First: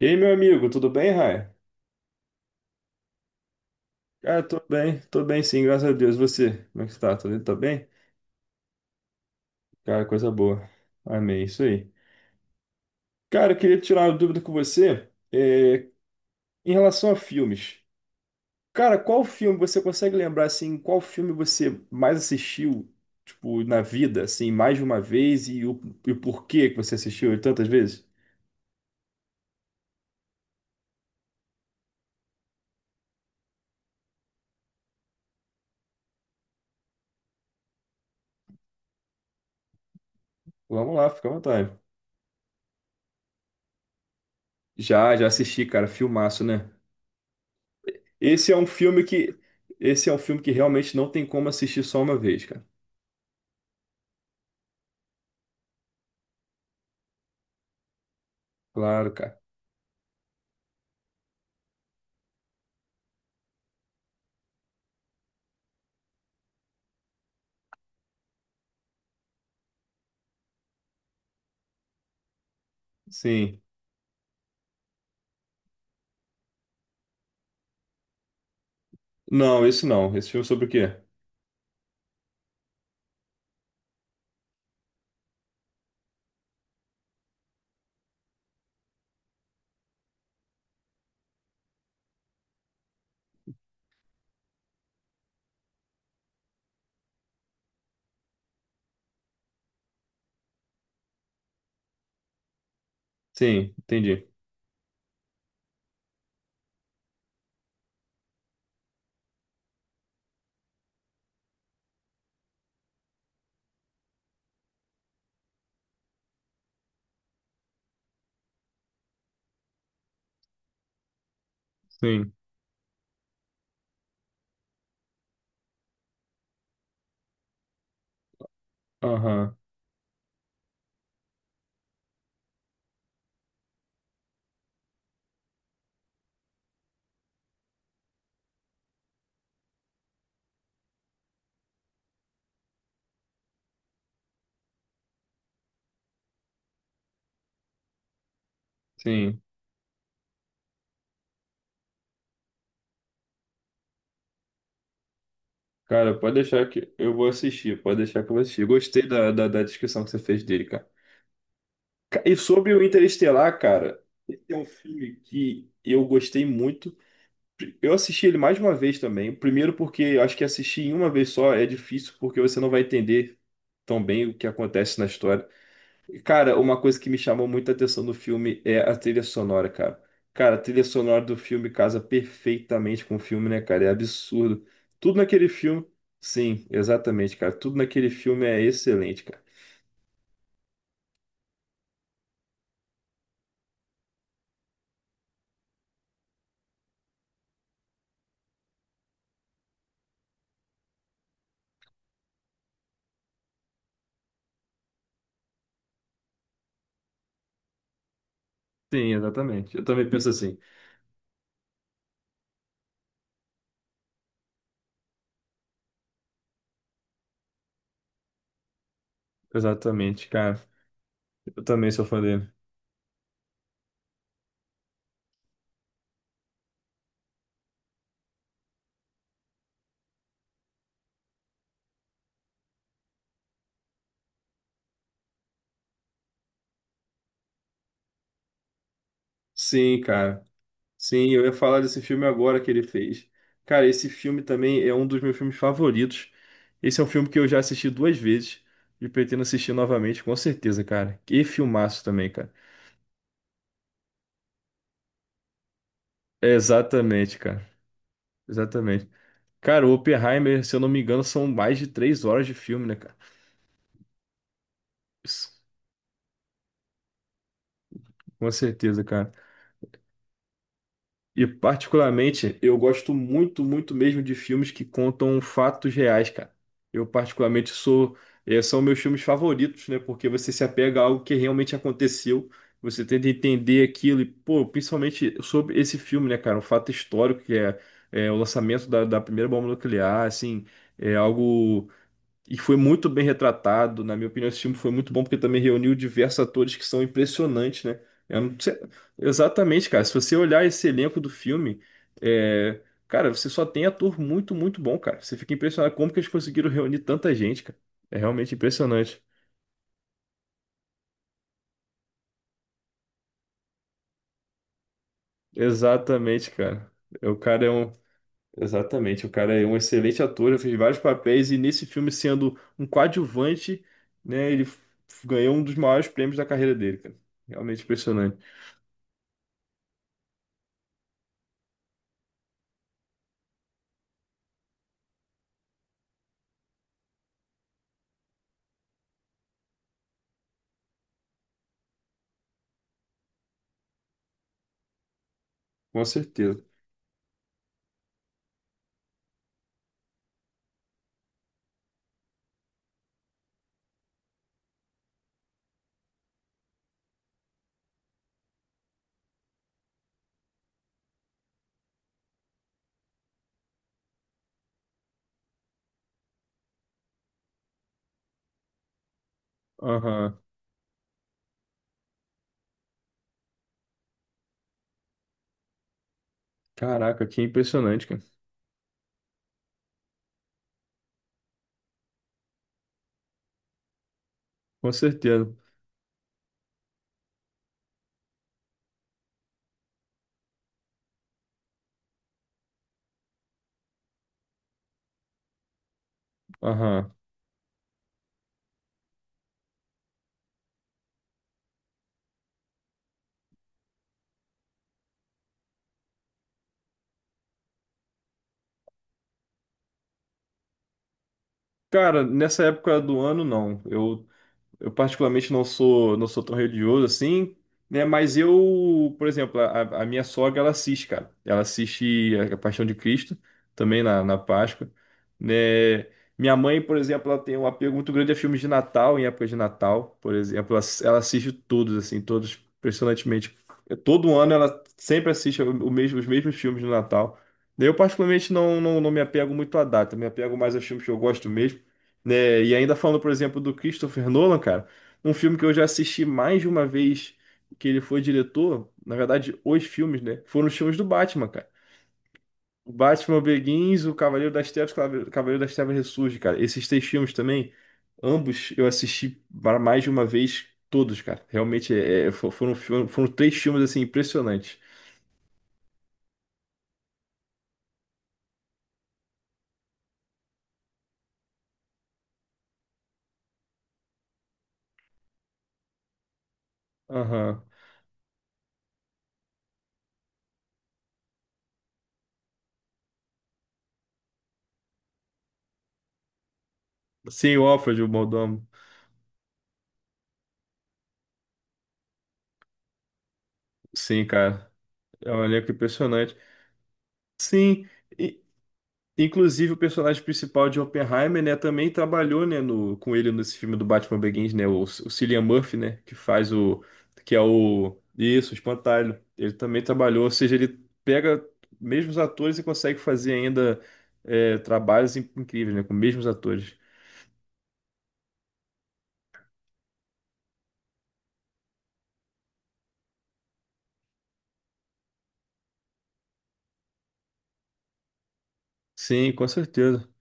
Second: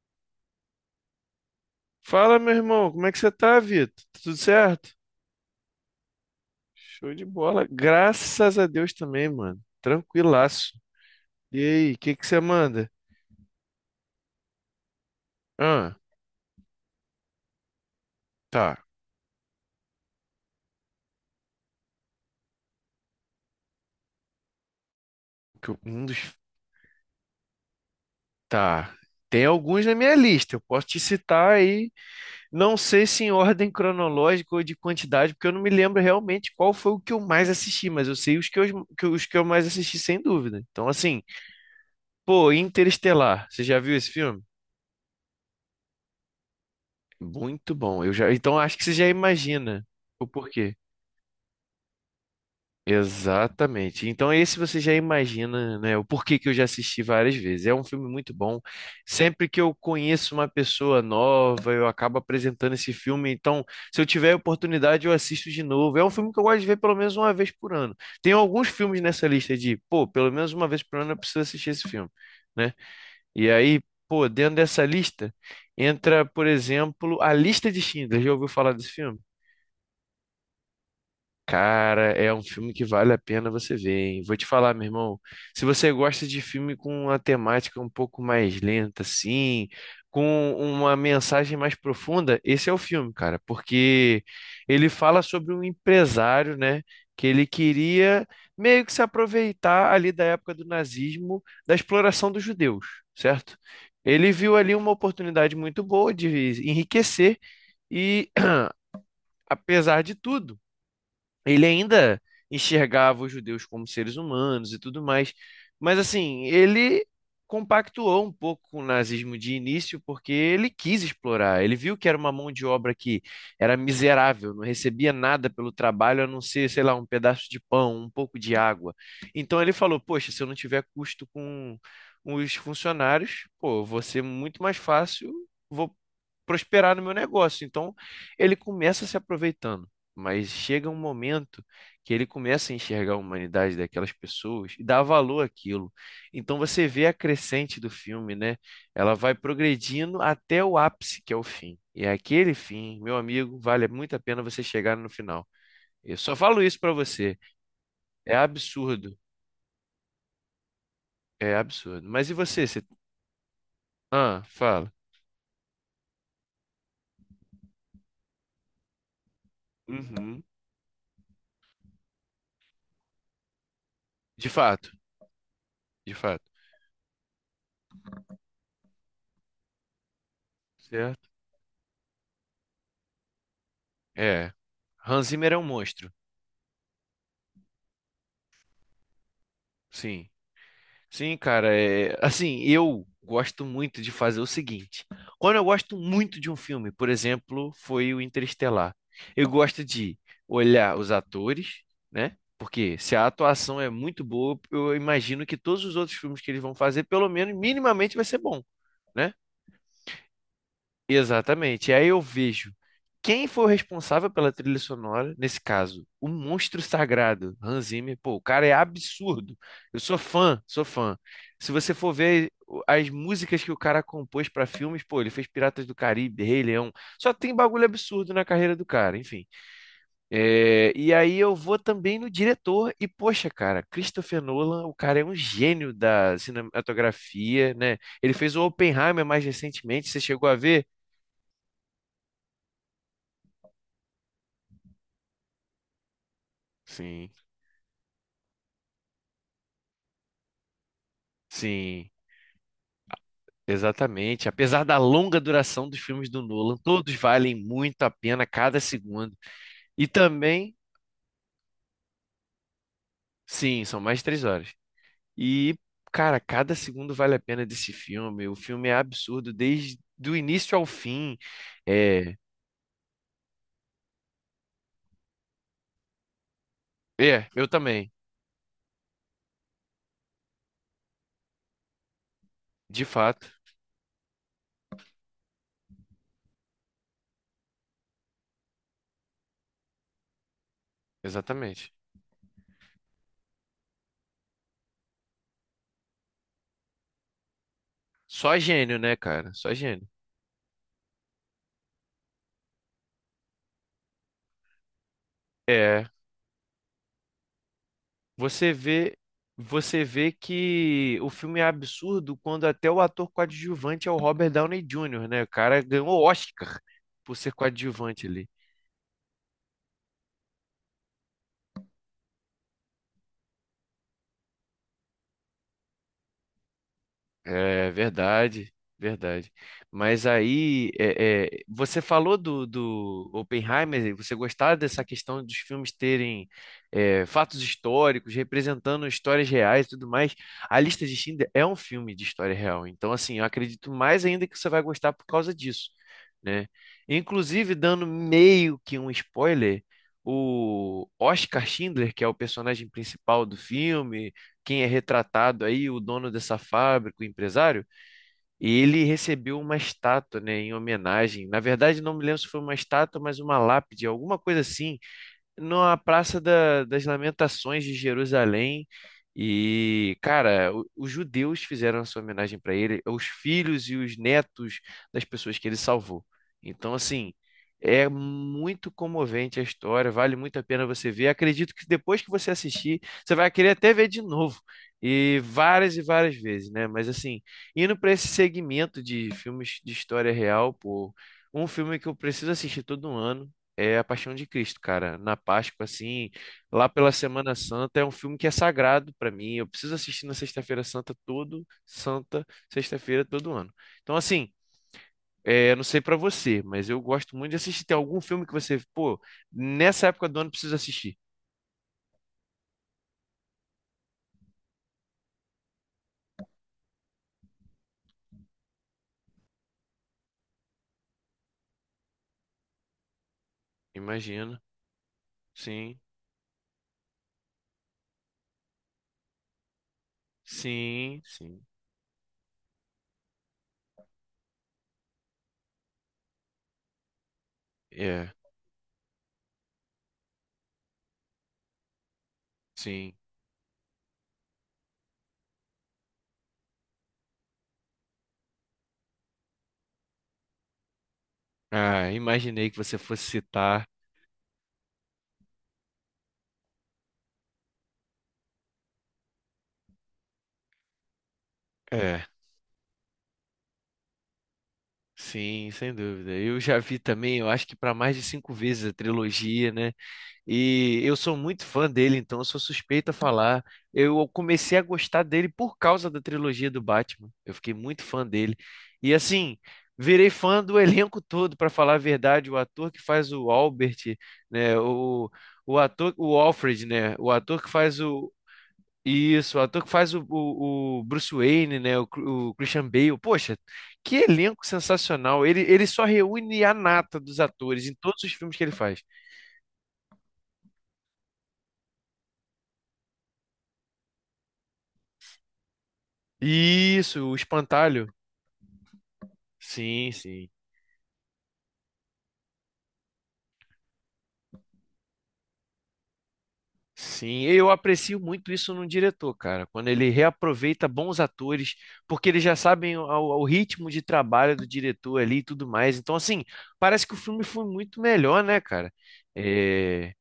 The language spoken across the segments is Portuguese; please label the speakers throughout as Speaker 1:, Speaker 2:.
Speaker 1: E aí, meu amigo, tudo bem, Rai?
Speaker 2: Fala, meu irmão, como é que você tá, Vitor? Tá tudo
Speaker 1: Cara,
Speaker 2: certo?
Speaker 1: tô bem sim, graças a Deus. Você, como é que você
Speaker 2: Show
Speaker 1: tá?
Speaker 2: de
Speaker 1: Tá
Speaker 2: bola.
Speaker 1: bem?
Speaker 2: Graças a Deus também, mano.
Speaker 1: Cara, coisa boa.
Speaker 2: Tranquilaço.
Speaker 1: Amém,
Speaker 2: E
Speaker 1: isso aí.
Speaker 2: aí, o que que você manda?
Speaker 1: Cara, eu queria tirar uma dúvida com você,
Speaker 2: Ah,
Speaker 1: em relação a filmes.
Speaker 2: tá.
Speaker 1: Cara, qual filme você consegue lembrar, assim, qual filme você mais assistiu, tipo, na vida, assim, mais de uma vez
Speaker 2: Que eu- Um
Speaker 1: e o
Speaker 2: dos...
Speaker 1: porquê que você assistiu ele tantas vezes?
Speaker 2: Tá. Tem alguns na minha lista. Eu posso te citar aí. Não sei se em ordem cronológica ou de quantidade, porque eu não me lembro realmente qual foi o que eu mais assisti, mas eu sei os que eu mais assisti, sem dúvida. Então,
Speaker 1: Vamos lá,
Speaker 2: assim,
Speaker 1: fica à vontade.
Speaker 2: pô, Interestelar. Você já viu esse filme?
Speaker 1: Já assisti, cara, filmaço, né?
Speaker 2: Muito bom.
Speaker 1: Esse é
Speaker 2: Então,
Speaker 1: um
Speaker 2: acho que você
Speaker 1: filme
Speaker 2: já
Speaker 1: que,
Speaker 2: imagina
Speaker 1: esse é um
Speaker 2: o
Speaker 1: filme que
Speaker 2: porquê.
Speaker 1: realmente não tem como assistir só uma vez, cara.
Speaker 2: Exatamente. Então, esse você já imagina, né, o porquê que eu já assisti várias vezes. É um filme muito bom.
Speaker 1: Claro, cara.
Speaker 2: Sempre que eu conheço uma pessoa nova, eu acabo apresentando esse filme. Então, se eu tiver a oportunidade, eu assisto de novo. É um filme que eu gosto de ver pelo menos uma vez por ano. Tem alguns filmes nessa lista de, pô, pelo menos uma vez por ano eu preciso assistir esse filme, né? E
Speaker 1: Sim.
Speaker 2: aí, pô, dentro dessa lista entra, por exemplo, A Lista de Schindler. Já ouviu falar desse filme?
Speaker 1: Não, esse não. Esse filme é sobre o quê?
Speaker 2: Cara, é um filme que vale a pena você ver, hein? Vou te falar, meu irmão. Se você gosta de filme com uma temática um pouco mais lenta, assim, com uma mensagem mais profunda, esse é o filme, cara, porque ele fala sobre um empresário, né, que ele queria meio que se aproveitar ali da época do nazismo, da exploração dos judeus, certo?
Speaker 1: Sim, entendi.
Speaker 2: Ele viu ali uma oportunidade muito boa de enriquecer e, apesar de tudo ele ainda enxergava os judeus como seres humanos e tudo mais, mas assim, ele compactuou um pouco com o nazismo de início porque ele quis explorar, ele viu que era uma
Speaker 1: Sim.
Speaker 2: mão de obra que era miserável, não recebia nada pelo trabalho a não ser, sei lá, um pedaço de pão, um pouco de água.
Speaker 1: Aham.
Speaker 2: Então ele falou: poxa, se eu não tiver custo com os funcionários, pô, vou ser muito mais fácil, vou prosperar no meu negócio. Então ele começa se aproveitando. Mas chega um momento que ele começa a enxergar a humanidade daquelas pessoas e dá valor àquilo. Então você vê a crescente do filme, né? Ela vai
Speaker 1: Sim.
Speaker 2: progredindo até o ápice, que é o fim. E é aquele fim, meu amigo, vale muito a pena você chegar no final.
Speaker 1: Cara,
Speaker 2: Eu
Speaker 1: pode
Speaker 2: só falo
Speaker 1: deixar
Speaker 2: isso
Speaker 1: que
Speaker 2: pra
Speaker 1: eu vou
Speaker 2: você.
Speaker 1: assistir. Pode deixar que eu
Speaker 2: É
Speaker 1: vou assistir. Gostei
Speaker 2: absurdo.
Speaker 1: da descrição que você fez dele, cara.
Speaker 2: É absurdo. Mas e
Speaker 1: E
Speaker 2: você?
Speaker 1: sobre o Interestelar, cara,
Speaker 2: Ah,
Speaker 1: esse é um
Speaker 2: fala.
Speaker 1: filme que eu gostei muito. Eu assisti ele mais de uma vez também. Primeiro porque eu acho
Speaker 2: Uhum.
Speaker 1: que assistir em uma vez só é difícil, porque você não vai entender tão bem o que
Speaker 2: De fato,
Speaker 1: acontece na história.
Speaker 2: de fato.
Speaker 1: Cara, uma coisa que me chamou muita atenção no filme é a trilha sonora, cara. Cara, a trilha sonora
Speaker 2: Certo.
Speaker 1: do filme casa perfeitamente com o filme, né, cara? É
Speaker 2: É.
Speaker 1: absurdo. Tudo
Speaker 2: Hans
Speaker 1: naquele
Speaker 2: Zimmer é um
Speaker 1: filme.
Speaker 2: monstro.
Speaker 1: Sim, exatamente, cara. Tudo naquele filme é excelente, cara.
Speaker 2: Sim. Sim, cara, é, assim, eu gosto muito de fazer o seguinte. Quando eu gosto muito de um filme, por exemplo, foi o Interestelar. Eu gosto de olhar os atores, né? Porque se a atuação é muito boa, eu imagino que todos os outros filmes que eles vão fazer, pelo menos minimamente vai ser bom,
Speaker 1: Sim,
Speaker 2: né?
Speaker 1: exatamente. Eu também penso assim.
Speaker 2: Exatamente. E aí eu vejo quem foi o responsável pela trilha sonora, nesse caso, o monstro sagrado, Hans Zimmer. Pô, o cara é absurdo. Eu sou
Speaker 1: Exatamente, cara.
Speaker 2: fã, sou fã.
Speaker 1: Eu
Speaker 2: Se
Speaker 1: também
Speaker 2: você
Speaker 1: sou
Speaker 2: for
Speaker 1: fã dele.
Speaker 2: ver as músicas que o cara compôs para filmes, pô, ele fez Piratas do Caribe, Rei Leão. Só tem bagulho absurdo na carreira do cara, enfim. É, e aí eu vou também no diretor e, poxa, cara, Christopher Nolan, o cara é um gênio da cinematografia, né? Ele fez o Oppenheimer mais
Speaker 1: Sim,
Speaker 2: recentemente, você
Speaker 1: cara.
Speaker 2: chegou a ver?
Speaker 1: Sim, eu ia falar desse filme agora que ele fez. Cara, esse filme também é um dos meus filmes favoritos. Esse é um filme
Speaker 2: Sim.
Speaker 1: que eu já assisti duas vezes e pretendo assistir novamente, com certeza, cara. Que filmaço
Speaker 2: Sim,
Speaker 1: também, cara.
Speaker 2: exatamente. Apesar da longa duração dos filmes do
Speaker 1: É,
Speaker 2: Nolan, todos
Speaker 1: exatamente,
Speaker 2: valem
Speaker 1: cara.
Speaker 2: muito a pena cada
Speaker 1: Exatamente.
Speaker 2: segundo.
Speaker 1: Cara, o
Speaker 2: E
Speaker 1: Oppenheimer, se
Speaker 2: também,
Speaker 1: eu não me engano, são mais de três horas de filme, né, cara?
Speaker 2: sim, são mais de 3 horas.
Speaker 1: Isso,
Speaker 2: E, cara, cada segundo vale a pena desse filme.
Speaker 1: com
Speaker 2: O filme é
Speaker 1: certeza, cara.
Speaker 2: absurdo desde do início ao fim.
Speaker 1: E
Speaker 2: É,
Speaker 1: particularmente, eu gosto muito, muito mesmo de filmes que contam fatos reais, cara. Eu
Speaker 2: eu
Speaker 1: particularmente
Speaker 2: também,
Speaker 1: sou, eh, são meus filmes favoritos, né? Porque você se apega a algo que realmente aconteceu, você
Speaker 2: de
Speaker 1: tenta
Speaker 2: fato,
Speaker 1: entender aquilo e, pô, principalmente sobre esse filme, né, cara? Um fato histórico que é o lançamento da primeira bomba nuclear, assim, é algo
Speaker 2: exatamente.
Speaker 1: e foi muito bem retratado. Na minha opinião, esse filme foi muito bom porque também reuniu diversos atores que são impressionantes, né? Eu não
Speaker 2: Só
Speaker 1: sei-
Speaker 2: gênio, né, cara? Só
Speaker 1: Exatamente, cara.
Speaker 2: gênio.
Speaker 1: Se você olhar esse elenco do filme, é, cara, você só tem ator muito, muito bom, cara. Você fica impressionado
Speaker 2: É.
Speaker 1: como que eles conseguiram reunir tanta gente, cara. É realmente
Speaker 2: Você vê,
Speaker 1: impressionante.
Speaker 2: você vê que o filme é absurdo quando até o ator coadjuvante é o Robert Downey Jr., né? O cara ganhou
Speaker 1: Exatamente,
Speaker 2: Oscar
Speaker 1: cara. É, o
Speaker 2: por ser
Speaker 1: cara é um.
Speaker 2: coadjuvante ali.
Speaker 1: Exatamente, o cara é um excelente ator, ele fez vários papéis e nesse filme, sendo um coadjuvante, né? Ganhou um dos maiores prêmios da carreira dele, cara. Realmente
Speaker 2: É
Speaker 1: impressionante.
Speaker 2: verdade, verdade. Mas aí, você falou do Oppenheimer, e você gostava dessa questão dos filmes terem é, fatos históricos, representando histórias reais e tudo mais. A Lista de Schindler é um filme de história real, então assim, eu acredito mais ainda que você vai gostar por causa disso,
Speaker 1: Com certeza.
Speaker 2: né? Inclusive, dando meio que um spoiler, o Oscar Schindler, que é o personagem principal do filme quem é retratado aí, o dono dessa fábrica, o empresário, ele recebeu uma estátua, né, em homenagem. Na verdade, não me lembro se foi uma estátua, mas uma lápide, alguma coisa assim, na das Lamentações de Jerusalém. E,
Speaker 1: Aham.
Speaker 2: cara, os judeus fizeram a sua homenagem para ele, os filhos e os netos das pessoas que ele salvou. Então,
Speaker 1: Caraca,
Speaker 2: assim,
Speaker 1: que impressionante,
Speaker 2: é
Speaker 1: cara.
Speaker 2: muito comovente a história, vale muito a pena você ver. Acredito que depois que você assistir, você vai querer até ver de novo.
Speaker 1: Com certeza.
Speaker 2: E várias vezes, né? Mas assim, indo para esse segmento de filmes de história real, pô, um filme que eu preciso assistir todo ano é A Paixão de Cristo, cara. Na Páscoa, assim, lá
Speaker 1: Aham.
Speaker 2: pela Semana Santa, é um filme que é sagrado pra mim. Eu preciso assistir na Sexta-feira todo ano. Então, assim, é, eu não sei pra você, mas eu gosto muito de assistir. Tem algum filme que você, pô, nessa época do ano precisa assistir?
Speaker 1: Cara, nessa época do ano, não. Eu particularmente não sou tão religioso assim, né? Mas eu, por exemplo, a minha sogra, ela assiste, cara. Ela assiste a Paixão de Cristo, também na
Speaker 2: Imagina.
Speaker 1: Páscoa,
Speaker 2: Sim,
Speaker 1: né? Minha mãe, por exemplo, ela tem um apego muito grande a filmes de Natal, em época de Natal, por exemplo. Ela
Speaker 2: sim,
Speaker 1: assiste
Speaker 2: sim.
Speaker 1: todos, assim, todos, impressionantemente. É, todo ano ela sempre assiste o mesmo, os mesmos filmes do Natal. Eu,
Speaker 2: É,
Speaker 1: particularmente, não me apego muito à data, me apego mais aos filmes que eu gosto mesmo, né? E ainda
Speaker 2: sim.
Speaker 1: falando, por exemplo, do Christopher Nolan, cara, um filme que eu já assisti mais de uma vez que ele foi diretor, na verdade, os filmes, né? Foram os filmes do Batman, cara.
Speaker 2: Ah, imaginei que
Speaker 1: O
Speaker 2: você fosse
Speaker 1: Batman
Speaker 2: citar.
Speaker 1: Begins, o Cavaleiro das Trevas, o Cavaleiro das Trevas Ressurge, cara. Esses três filmes também, ambos eu assisti para mais de uma vez todos, cara. Realmente
Speaker 2: É,
Speaker 1: foram três filmes assim impressionantes.
Speaker 2: sim, sem dúvida. Eu já vi também, eu acho que para mais de cinco vezes a trilogia, né? E eu sou muito fã dele, então eu sou suspeito a falar. Eu comecei a gostar dele por causa da trilogia do Batman. Eu
Speaker 1: Aham.
Speaker 2: fiquei muito fã dele. E assim, virei fã do elenco todo, para falar a verdade. O ator que faz o Albert, né? O ator, o Alfred, né? O
Speaker 1: Sim,
Speaker 2: ator
Speaker 1: o
Speaker 2: que faz
Speaker 1: Alfred, o
Speaker 2: o.
Speaker 1: Mordomo.
Speaker 2: Isso, o ator que faz o Bruce Wayne, né? O, o Christian Bale. Poxa, que
Speaker 1: Sim,
Speaker 2: elenco
Speaker 1: cara. É um
Speaker 2: sensacional! Ele,
Speaker 1: elenco
Speaker 2: ele só
Speaker 1: impressionante.
Speaker 2: reúne a nata dos
Speaker 1: Sim.
Speaker 2: atores em todos os filmes que ele faz.
Speaker 1: Inclusive, o personagem principal de Oppenheimer, né, também trabalhou, né, no, com ele nesse filme do Batman Begins, né, o Cillian Murphy, né,
Speaker 2: Isso,
Speaker 1: que
Speaker 2: o
Speaker 1: é o,
Speaker 2: espantalho.
Speaker 1: isso, o Espantalho. Ele também
Speaker 2: Sim,
Speaker 1: trabalhou, ou
Speaker 2: sim.
Speaker 1: seja, ele pega mesmos atores e consegue fazer ainda trabalhos incríveis, né, com mesmos atores.
Speaker 2: Sim, eu aprecio muito isso num diretor, cara, quando ele reaproveita bons atores, porque eles já sabem o ritmo de trabalho do diretor ali e tudo mais. Então, assim, parece que o filme foi muito melhor, né, cara?
Speaker 1: Sim, com certeza.
Speaker 2: É,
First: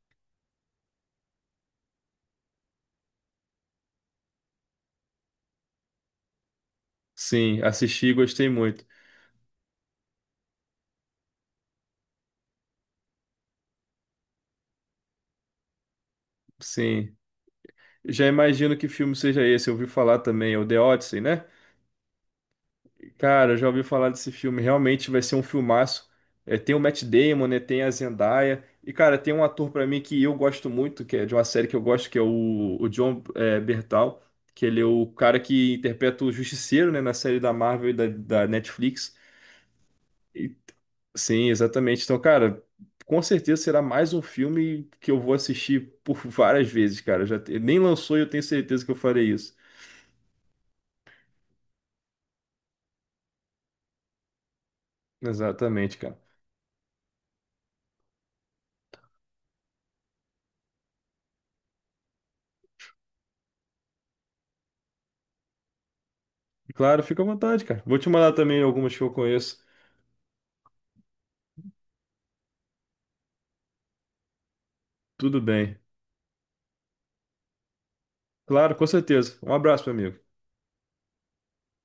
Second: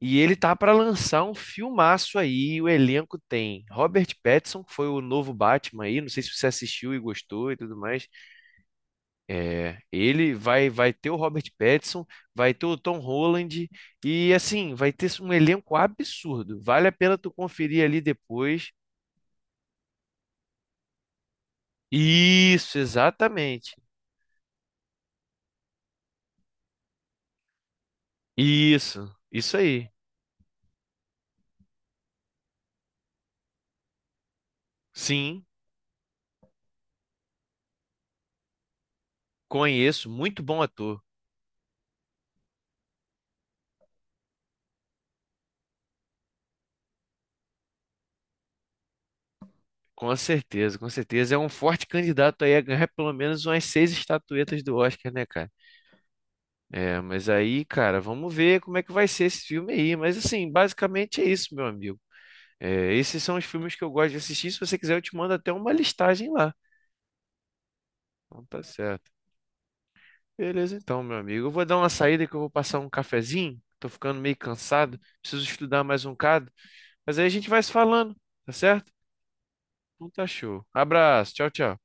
Speaker 2: e ele tá pra lançar um filmaço aí, o elenco tem Robert Pattinson, que foi o novo Batman aí, não sei se você assistiu e gostou e
Speaker 1: Sim,
Speaker 2: tudo
Speaker 1: assisti
Speaker 2: mais.
Speaker 1: e gostei muito.
Speaker 2: É, ele vai ter o Robert Pattinson, vai ter o Tom Holland e assim, vai ter um elenco absurdo. Vale a
Speaker 1: Sim.
Speaker 2: pena tu conferir ali
Speaker 1: Já
Speaker 2: depois.
Speaker 1: imagino que filme seja esse, eu ouvi falar também, é o The Odyssey, né?
Speaker 2: Isso,
Speaker 1: Cara, eu já
Speaker 2: exatamente.
Speaker 1: ouvi falar desse filme. Realmente vai ser um filmaço. É, tem o Matt Damon, né? Tem a Zendaya. E,
Speaker 2: Isso,
Speaker 1: cara, tem um
Speaker 2: isso
Speaker 1: ator pra
Speaker 2: aí.
Speaker 1: mim que eu gosto muito, que é de uma série que eu gosto, que é o John Bertal, que ele é o cara
Speaker 2: Sim,
Speaker 1: que interpreta o Justiceiro, né? Na série da Marvel e da Netflix.
Speaker 2: conheço, muito
Speaker 1: E-
Speaker 2: bom ator.
Speaker 1: sim, exatamente. Então, cara, com certeza será mais um filme que eu vou assistir por várias vezes, cara. Nem lançou e eu tenho certeza que eu farei isso.
Speaker 2: Com certeza, com certeza. É um forte candidato aí a ganhar pelo menos umas seis estatuetas do Oscar, né, cara?
Speaker 1: Exatamente, cara.
Speaker 2: É, mas aí, cara, vamos ver como é que vai ser esse filme aí. Mas assim, basicamente é isso, meu amigo. É, esses são os filmes que eu gosto de assistir. Se você quiser, eu te mando até uma listagem lá.
Speaker 1: Claro, fica à vontade, cara. Vou te mandar
Speaker 2: Então
Speaker 1: também
Speaker 2: tá
Speaker 1: algumas que eu
Speaker 2: certo.
Speaker 1: conheço.
Speaker 2: Beleza, então, meu amigo. Eu vou dar uma saída que eu vou passar um cafezinho. Tô ficando meio cansado.
Speaker 1: Tudo
Speaker 2: Preciso
Speaker 1: bem.
Speaker 2: estudar mais um bocado. Mas aí a gente vai se falando, tá
Speaker 1: Claro, com
Speaker 2: certo?
Speaker 1: certeza. Um abraço, meu
Speaker 2: Então
Speaker 1: amigo.
Speaker 2: tá show. Abraço. Tchau, tchau.